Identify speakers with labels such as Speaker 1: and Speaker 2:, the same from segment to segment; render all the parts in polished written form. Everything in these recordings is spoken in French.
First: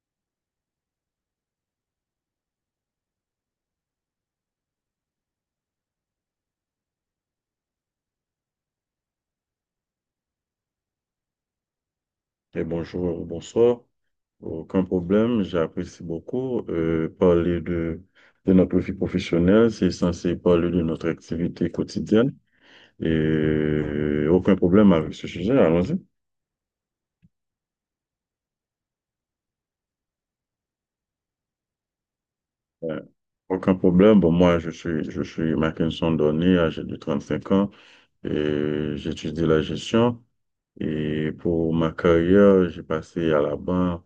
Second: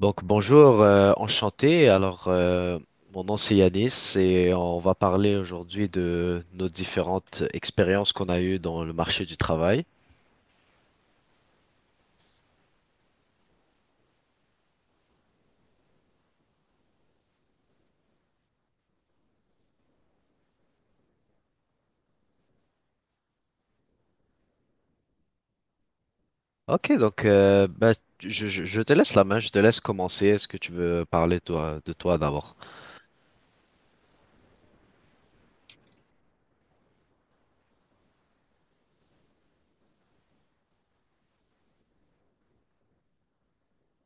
Speaker 1: Donc bonjour, enchanté. Mon nom c'est Yanis et on va parler aujourd'hui de nos différentes expériences qu'on a eues dans le marché du travail.
Speaker 2: Et bonjour, bonsoir. Aucun problème, j'apprécie beaucoup. Parler de notre vie professionnelle, c'est censé parler de notre activité quotidienne. Et aucun problème avec ce sujet, allons-y.
Speaker 1: Ok, je te laisse la main, je te laisse commencer. Est-ce que tu veux parler toi, de toi d'abord?
Speaker 2: Euh, Aucun problème. Bon, moi, je suis Mackinson Donné, âgé de 35 ans, et j'étudie la gestion. Et pour ma carrière, j'ai passé à la banque,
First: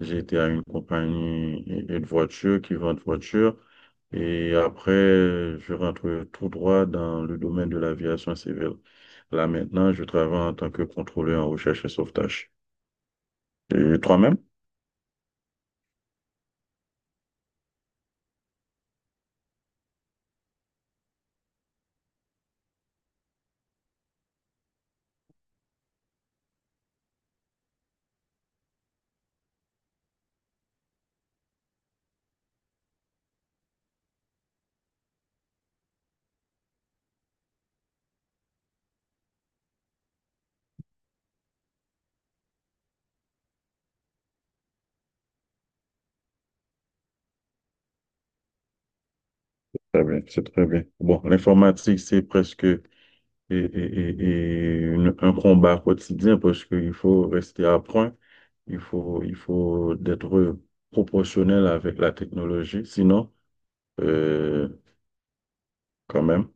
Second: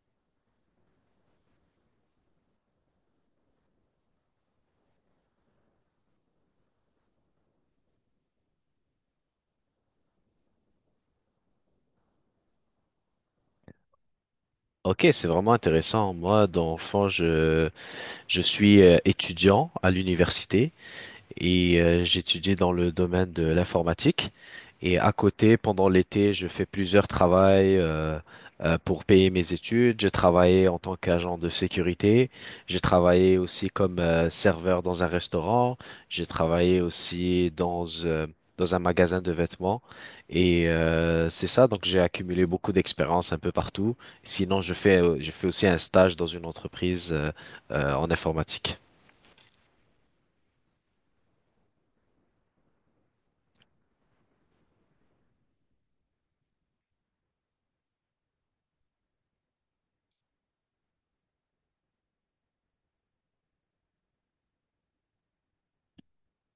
Speaker 2: j'ai été à une compagnie de voitures qui vend de voitures. Et après, je rentre tout droit dans le domaine de l'aviation civile. Là maintenant, je travaille en tant que contrôleur en recherche et sauvetage. Et toi-même?
Speaker 1: Ok, c'est vraiment intéressant. Moi, dans le fond, je suis étudiant à l'université et j'étudie dans le domaine de l'informatique. Et à côté, pendant l'été, je fais plusieurs travails pour payer mes études. J'ai travaillé en tant qu'agent de sécurité. J'ai travaillé aussi comme serveur dans un restaurant. J'ai travaillé aussi dans un magasin de vêtements. Et c'est ça, donc j'ai accumulé beaucoup d'expérience un peu partout. Sinon, je fais aussi un stage dans une entreprise en informatique.
Speaker 2: Très bien, c'est très bien. Bon, l'informatique, c'est presque un combat quotidien parce qu'il faut rester à point, il faut d'être proportionnel avec la technologie. Sinon, euh, quand même,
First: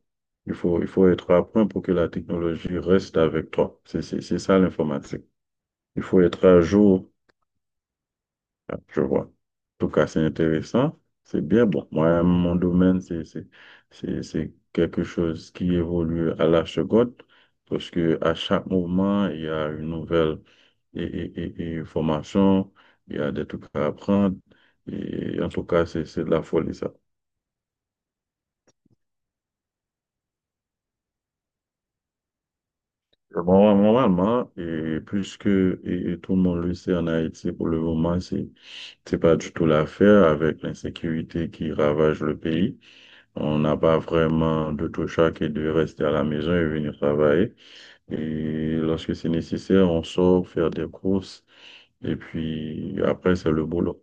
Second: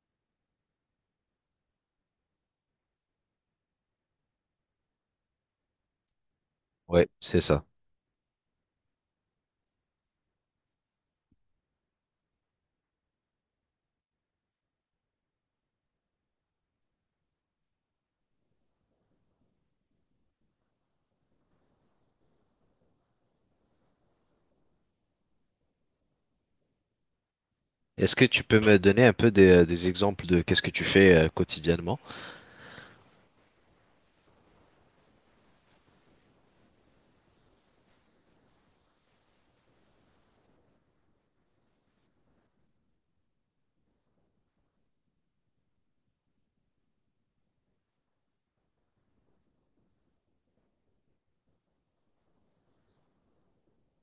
Speaker 2: il faut être à point pour que la technologie reste avec toi. C'est ça l'informatique. Il faut être à
Speaker 1: Oui,
Speaker 2: jour.
Speaker 1: c'est ça.
Speaker 2: Ah, je vois. En tout cas, c'est intéressant. C'est bien. Bon, moi, mon domaine, c'est quelque chose qui évolue à la seconde, parce que à chaque moment, il y a une nouvelle formation, il y a des trucs à apprendre. Et en tout cas, c'est de la folie, ça.
Speaker 1: Est-ce que tu peux me donner un peu des exemples de qu'est-ce que tu fais quotidiennement?
Speaker 2: Bon, normalement, et puisque tout le monde le sait en Haïti, pour le moment, c'est pas du tout l'affaire avec l'insécurité qui ravage le pays. On n'a pas vraiment d'autre choix que de rester à la maison et venir travailler. Et lorsque c'est nécessaire, on sort faire des courses. Et puis après, c'est le boulot.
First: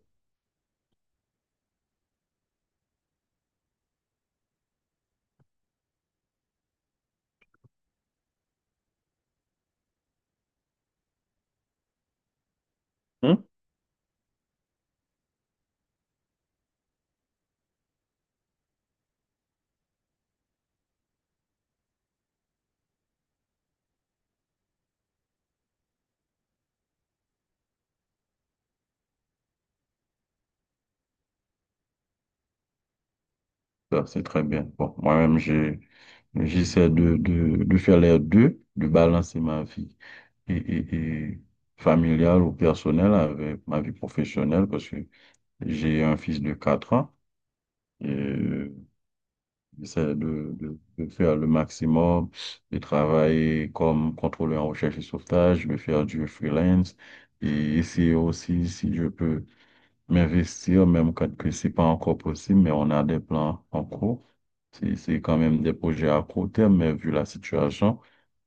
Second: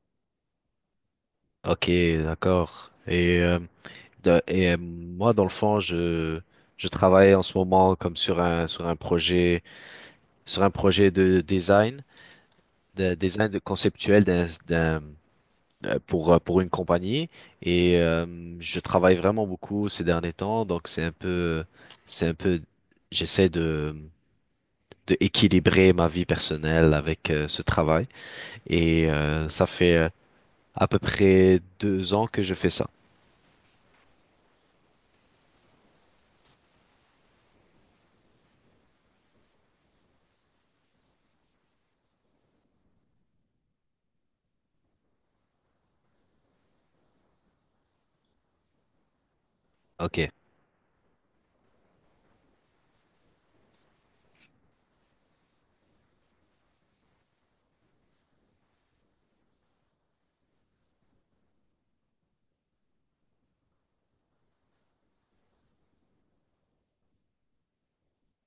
Speaker 1: Ok, d'accord. Moi, dans le fond, je travaille en ce moment comme sur un projet de design, de
Speaker 2: Hmm?
Speaker 1: design de conceptuel pour une compagnie. Et je travaille vraiment beaucoup ces derniers temps, donc c'est un peu, j'essaie de équilibrer ma vie personnelle avec ce travail. Et ça fait à peu près deux ans que je fais ça.
Speaker 2: Ça, c'est très bien. Bon, moi-même, j'essaie de faire les deux, de balancer ma vie et, et, et familiale ou personnelle avec ma vie professionnelle parce que j'ai un fils de 4 ans. Et c'est
Speaker 1: Ok,
Speaker 2: de faire le maximum, de travailler comme contrôleur en recherche et sauvetage, de faire du freelance. Et essayer aussi, si je peux m'investir, même quand que c'est pas encore possible, mais on a des plans en cours. C'est quand même des projets à court terme, mais vu la situation,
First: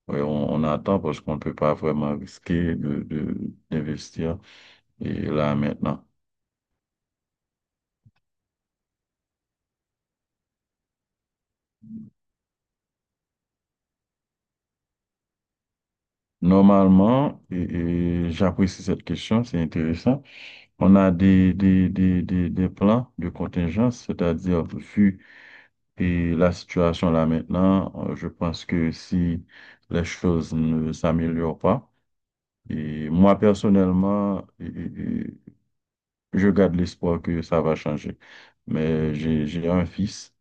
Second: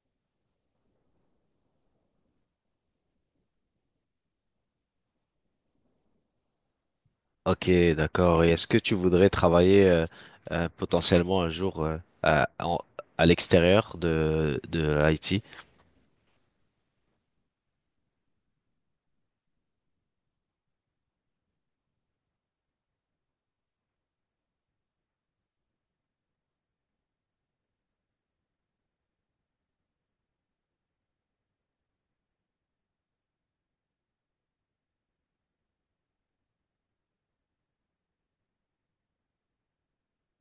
Speaker 2: ouais, on attend parce qu'on ne peut pas vraiment risquer d'investir et là maintenant.
Speaker 1: ok, d'accord. Et est-ce que tu voudrais travailler potentiellement un jour à l'extérieur de l'IT?
Speaker 2: Normalement, et j'apprécie cette question, c'est intéressant. On a des plans de contingence, c'est-à-dire vu et la situation là maintenant, je pense que si les choses ne s'améliorent pas, et moi personnellement, je garde l'espoir que ça va changer. Mais j'ai un fils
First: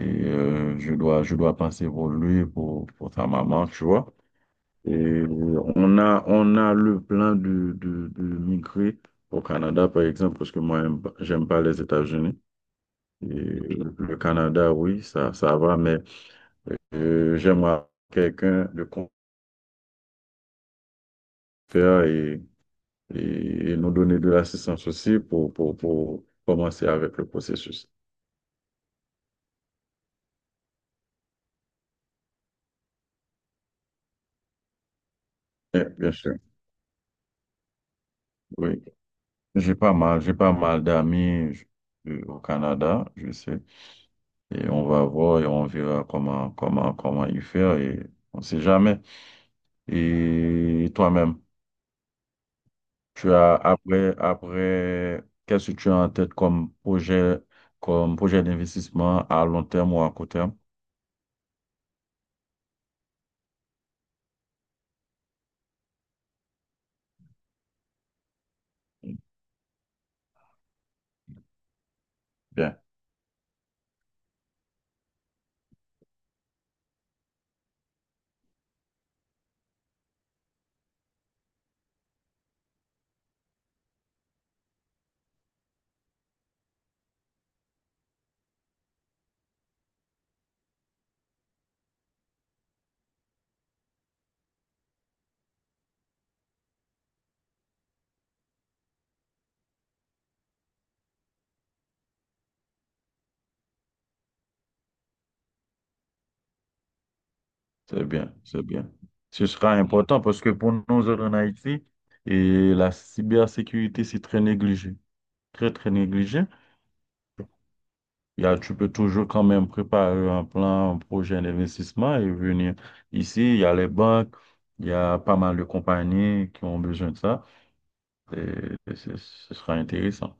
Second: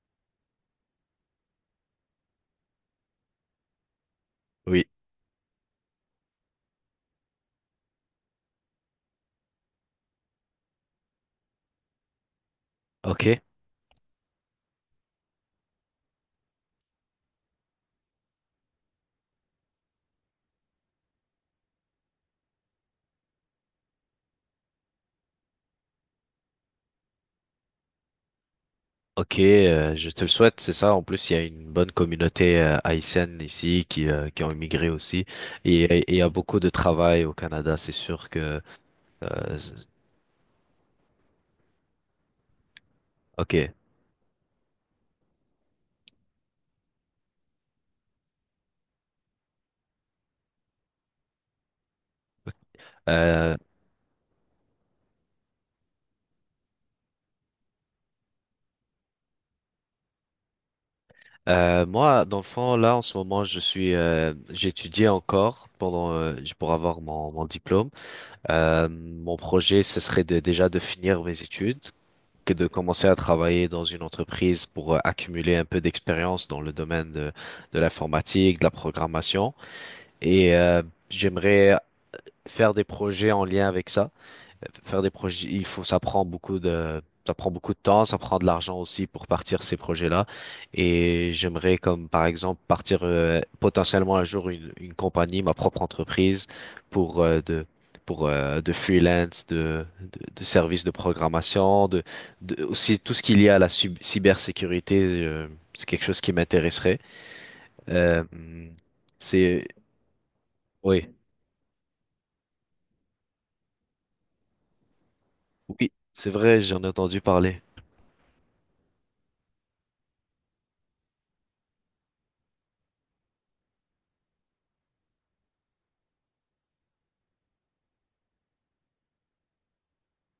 Speaker 2: et je dois penser pour lui, pour sa maman, tu vois.
Speaker 1: Oui.
Speaker 2: Et on a le plan de migrer au Canada, par exemple, parce que moi, j'aime pas les États-Unis.
Speaker 1: Ok,
Speaker 2: Et le Canada, oui, ça va, mais j'aimerais quelqu'un de confère et, nous donner de l'assistance aussi pour commencer avec le processus.
Speaker 1: Ok, je te le souhaite, c'est ça. En plus, il y a une bonne communauté haïtienne ici qui ont immigré aussi. Et
Speaker 2: Eh, bien
Speaker 1: il y a
Speaker 2: sûr,
Speaker 1: beaucoup de travail au Canada, c'est sûr que…
Speaker 2: oui.
Speaker 1: euh, c-
Speaker 2: J'ai pas mal d'amis au Canada, je
Speaker 1: ok.
Speaker 2: sais. Et on va voir et on verra comment, comment y faire et on sait jamais. Et toi-même, tu as
Speaker 1: Euh,
Speaker 2: après, qu'est-ce que tu as en tête comme projet d'investissement à long terme ou à court terme?
Speaker 1: moi, dans le fond, là, en ce moment, je suis… j'étudie encore pendant, pour avoir mon diplôme. Mon projet, ce serait de- déjà de finir mes études. Que de
Speaker 2: Bien,
Speaker 1: commencer à travailler dans une entreprise pour accumuler un peu d'expérience dans le domaine de l'informatique, de la programmation. Et j'aimerais faire des projets en lien avec ça. Faire des projets, il faut, ça prend ça prend beaucoup de temps, ça prend de l'argent aussi pour partir ces projets-là. Et j'aimerais comme par exemple partir potentiellement un jour une compagnie, ma propre entreprise pour euh, de pour de freelance, de services de programmation, de aussi tout ce qu'il y a à la sub- cybersécurité, c'est quelque chose qui m'intéresserait.
Speaker 2: c'est
Speaker 1: Euh,
Speaker 2: bien, c'est bien. Ce
Speaker 1: c'est
Speaker 2: sera important parce que pour nous
Speaker 1: oui.
Speaker 2: autres en Haïti, et la cybersécurité, c'est très négligé, très,
Speaker 1: Oui,
Speaker 2: très
Speaker 1: c'est
Speaker 2: négligé.
Speaker 1: vrai, j'en ai entendu parler.
Speaker 2: Il y a- tu peux toujours quand même préparer un plan, un projet d'investissement et venir ici. Il y a les banques, il y a pas mal de compagnies qui ont besoin de ça. Et ce sera intéressant.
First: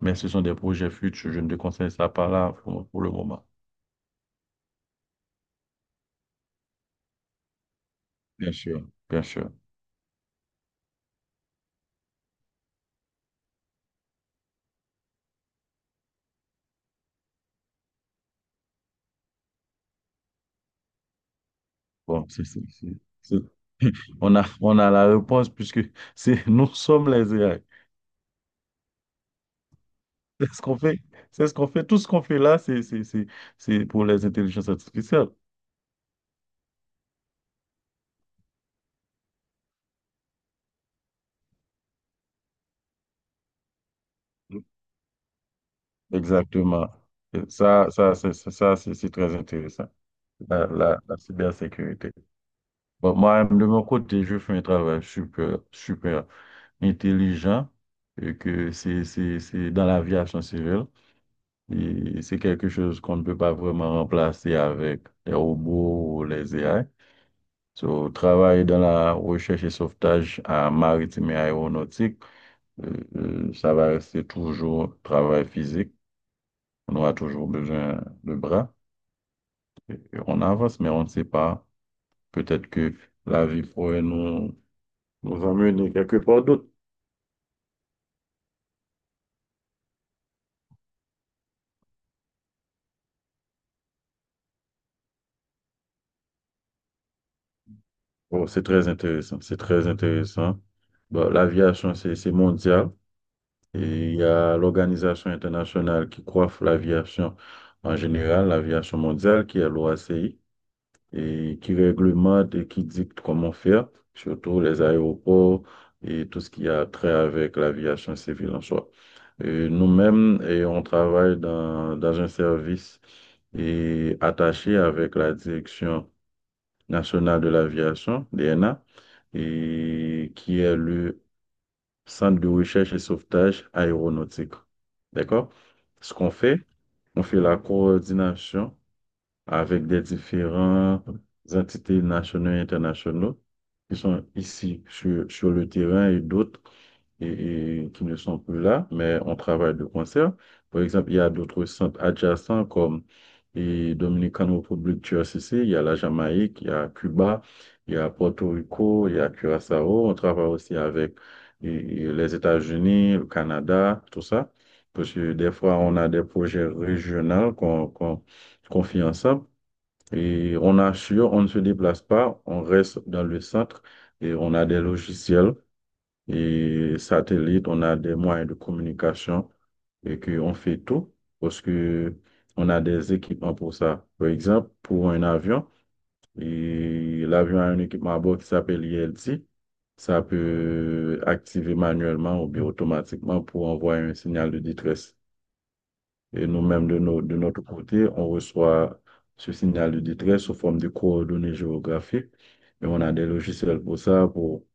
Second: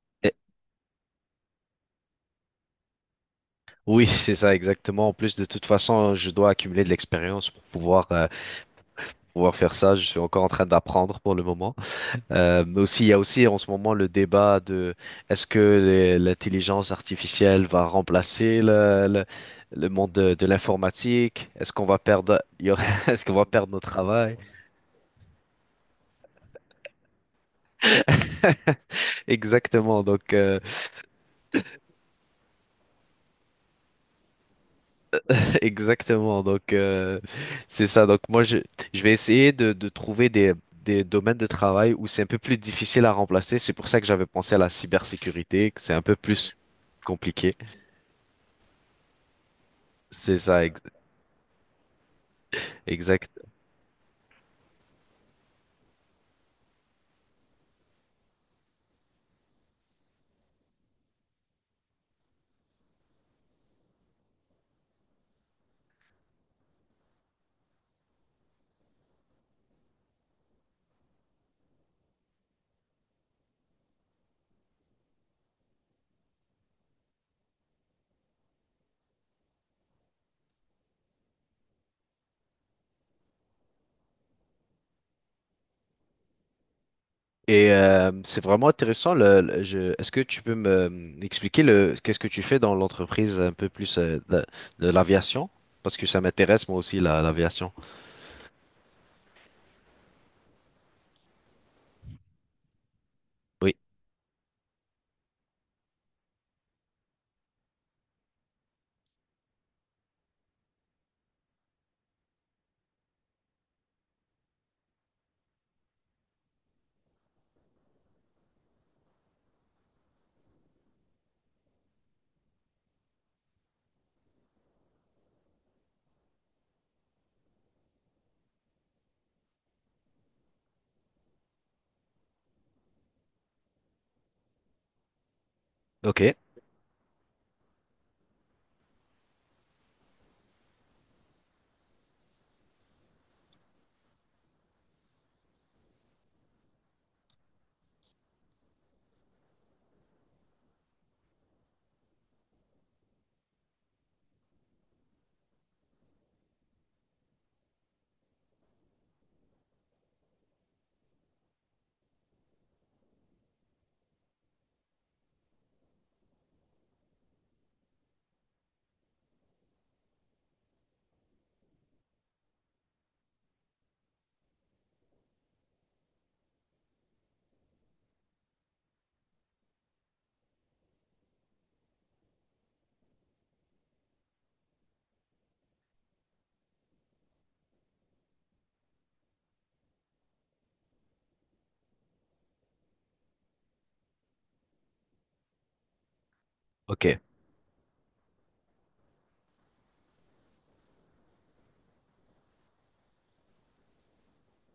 Speaker 2: Mais ce
Speaker 1: Eh,
Speaker 2: sont des projets futurs. Je ne te conseille ça pas là pour le moment.
Speaker 1: Oui, c'est ça exactement. En plus, de toute façon, je dois accumuler de l'expérience pour pouvoir
Speaker 2: Bien sûr, bien sûr.
Speaker 1: pouvoir faire ça. Je suis encore en train d'apprendre pour le moment. Mais aussi, il y a aussi en ce moment le débat de est-ce que l'intelligence artificielle va remplacer le monde de l'informatique? Est-ce qu'on va
Speaker 2: Bon,
Speaker 1: perdre est-ce qu'on
Speaker 2: c'est-
Speaker 1: va perdre notre travail?
Speaker 2: on a la réponse puisque nous sommes les AI.
Speaker 1: Exactement.
Speaker 2: C'est ce qu'on fait. C'est ce qu'on fait. Tout ce qu'on fait là, c'est pour les intelligences artificielles.
Speaker 1: Exactement, donc euh, c'est ça. Donc moi, je vais essayer de trouver des domaines de travail où c'est un peu plus difficile à remplacer. C'est pour ça que j'avais pensé à la cybersécurité, que c'est un peu plus
Speaker 2: Exactement.
Speaker 1: compliqué.
Speaker 2: Ça, ça, c'est très intéressant.
Speaker 1: C'est ça,
Speaker 2: La,
Speaker 1: ex-
Speaker 2: la cybersécurité. Bon,
Speaker 1: exact.
Speaker 2: moi, de mon côté, je fais un travail super, super intelligent et que c'est dans l'aviation civile. Et c'est quelque chose qu'on ne peut pas vraiment remplacer avec les robots ou les AI. So, travailler dans la recherche et sauvetage à maritime et aéronautique, euh, ça va rester toujours travail physique. On aura toujours besoin de bras. Et on avance, mais on ne sait pas. Peut-être que la vie pourrait nous emmener quelque part d'autre.
Speaker 1: Et c'est vraiment intéressant. Est-ce que tu peux me expliquer le, qu'est-ce que tu fais dans l'entreprise un peu plus de l'aviation? Parce que ça m'intéresse moi aussi, la, l'aviation.
Speaker 2: Bon, c'est très intéressant, c'est très intéressant. Bon, l'aviation, c'est mondial
Speaker 1: Oui,
Speaker 2: et il y a l'organisation internationale qui coiffe l'aviation en général, l'aviation mondiale, qui est l'OACI. Et qui réglemente et qui dicte comment faire, surtout les aéroports et tout ce qui a trait avec l'aviation civile en soi. Et nous-mêmes, et on travaille dans un service et attaché avec la Direction nationale de l'aviation, DNA, et qui est le Centre de recherche et sauvetage aéronautique. D'accord? Ce
Speaker 1: ok,
Speaker 2: qu'on fait, on fait la coordination avec des différentes entités nationaux et internationaux qui sont ici sur le terrain et d'autres et qui ne sont plus là, mais on travaille de concert. Par exemple, il y a d'autres centres adjacents comme et Dominican Republic, CC, il y a la Jamaïque, il y a Cuba, il y a Porto Rico, il y a Curaçao. On travaille aussi avec et les États-Unis, le Canada, tout ça. Parce que des fois, on a des projets régionaux qu'on fait ensemble. Et on assure, on ne se déplace pas, on reste dans le centre et on a des logiciels et satellites, on a des moyens de communication et qu'on fait tout parce que on a des équipements pour ça. Par exemple, pour un avion, et l'avion a un équipement à bord qui s'appelle ILT. Ça peut activer manuellement ou bien automatiquement pour envoyer un signal de détresse. Et nous-mêmes,
Speaker 1: ok,
Speaker 2: de notre côté, on reçoit ce signal de détresse sous forme de coordonnées géographiques. Et on a des logiciels pour ça, pour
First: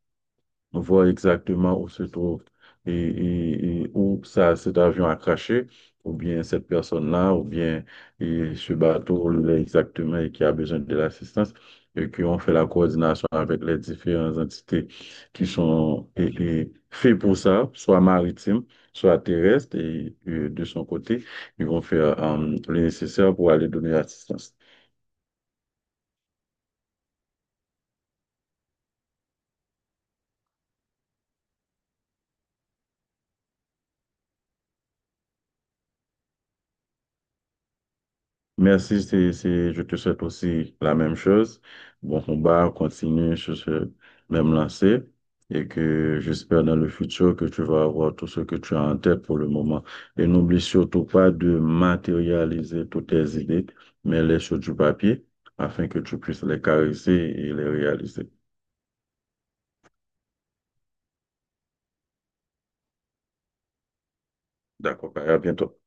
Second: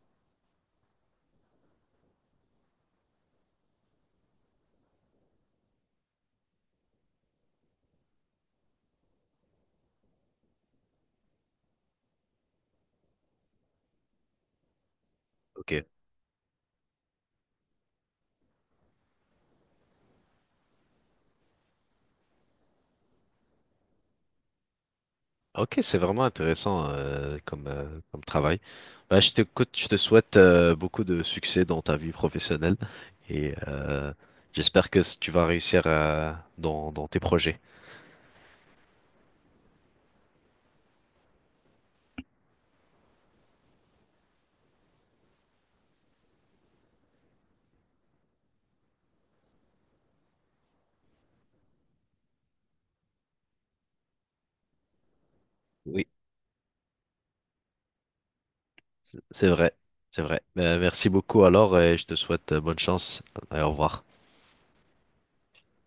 Speaker 2: voir exactement où se trouve et, et où ça, cet avion a craché, ou bien cette personne-là, ou bien et ce bateau là, exactement et qui a besoin de l'assistance, et qui ont fait la coordination avec les différentes entités qui
Speaker 1: ok.
Speaker 2: sont et faites pour ça, soit maritimes, soit terrestres, et, de son côté, ils vont faire le nécessaire pour aller donner l'assistance.
Speaker 1: Ok, c'est vraiment intéressant comme, comme travail. Bah, je t'écoute, je te souhaite beaucoup de succès dans ta vie professionnelle et j'espère que tu vas réussir dans, dans tes projets.
Speaker 2: Merci, je te souhaite aussi la même chose. Bon combat, continue sur ce même lancé et que j'espère dans le futur que tu vas avoir tout ce que tu as en tête pour le moment. Et n'oublie surtout pas de matérialiser toutes tes idées, mais les sur du papier afin que
Speaker 1: Oui.
Speaker 2: tu puisses les caresser et les réaliser.
Speaker 1: C'est vrai, c'est vrai. Merci beaucoup alors et je te souhaite bonne chance et au revoir.
Speaker 2: D'accord, à bientôt.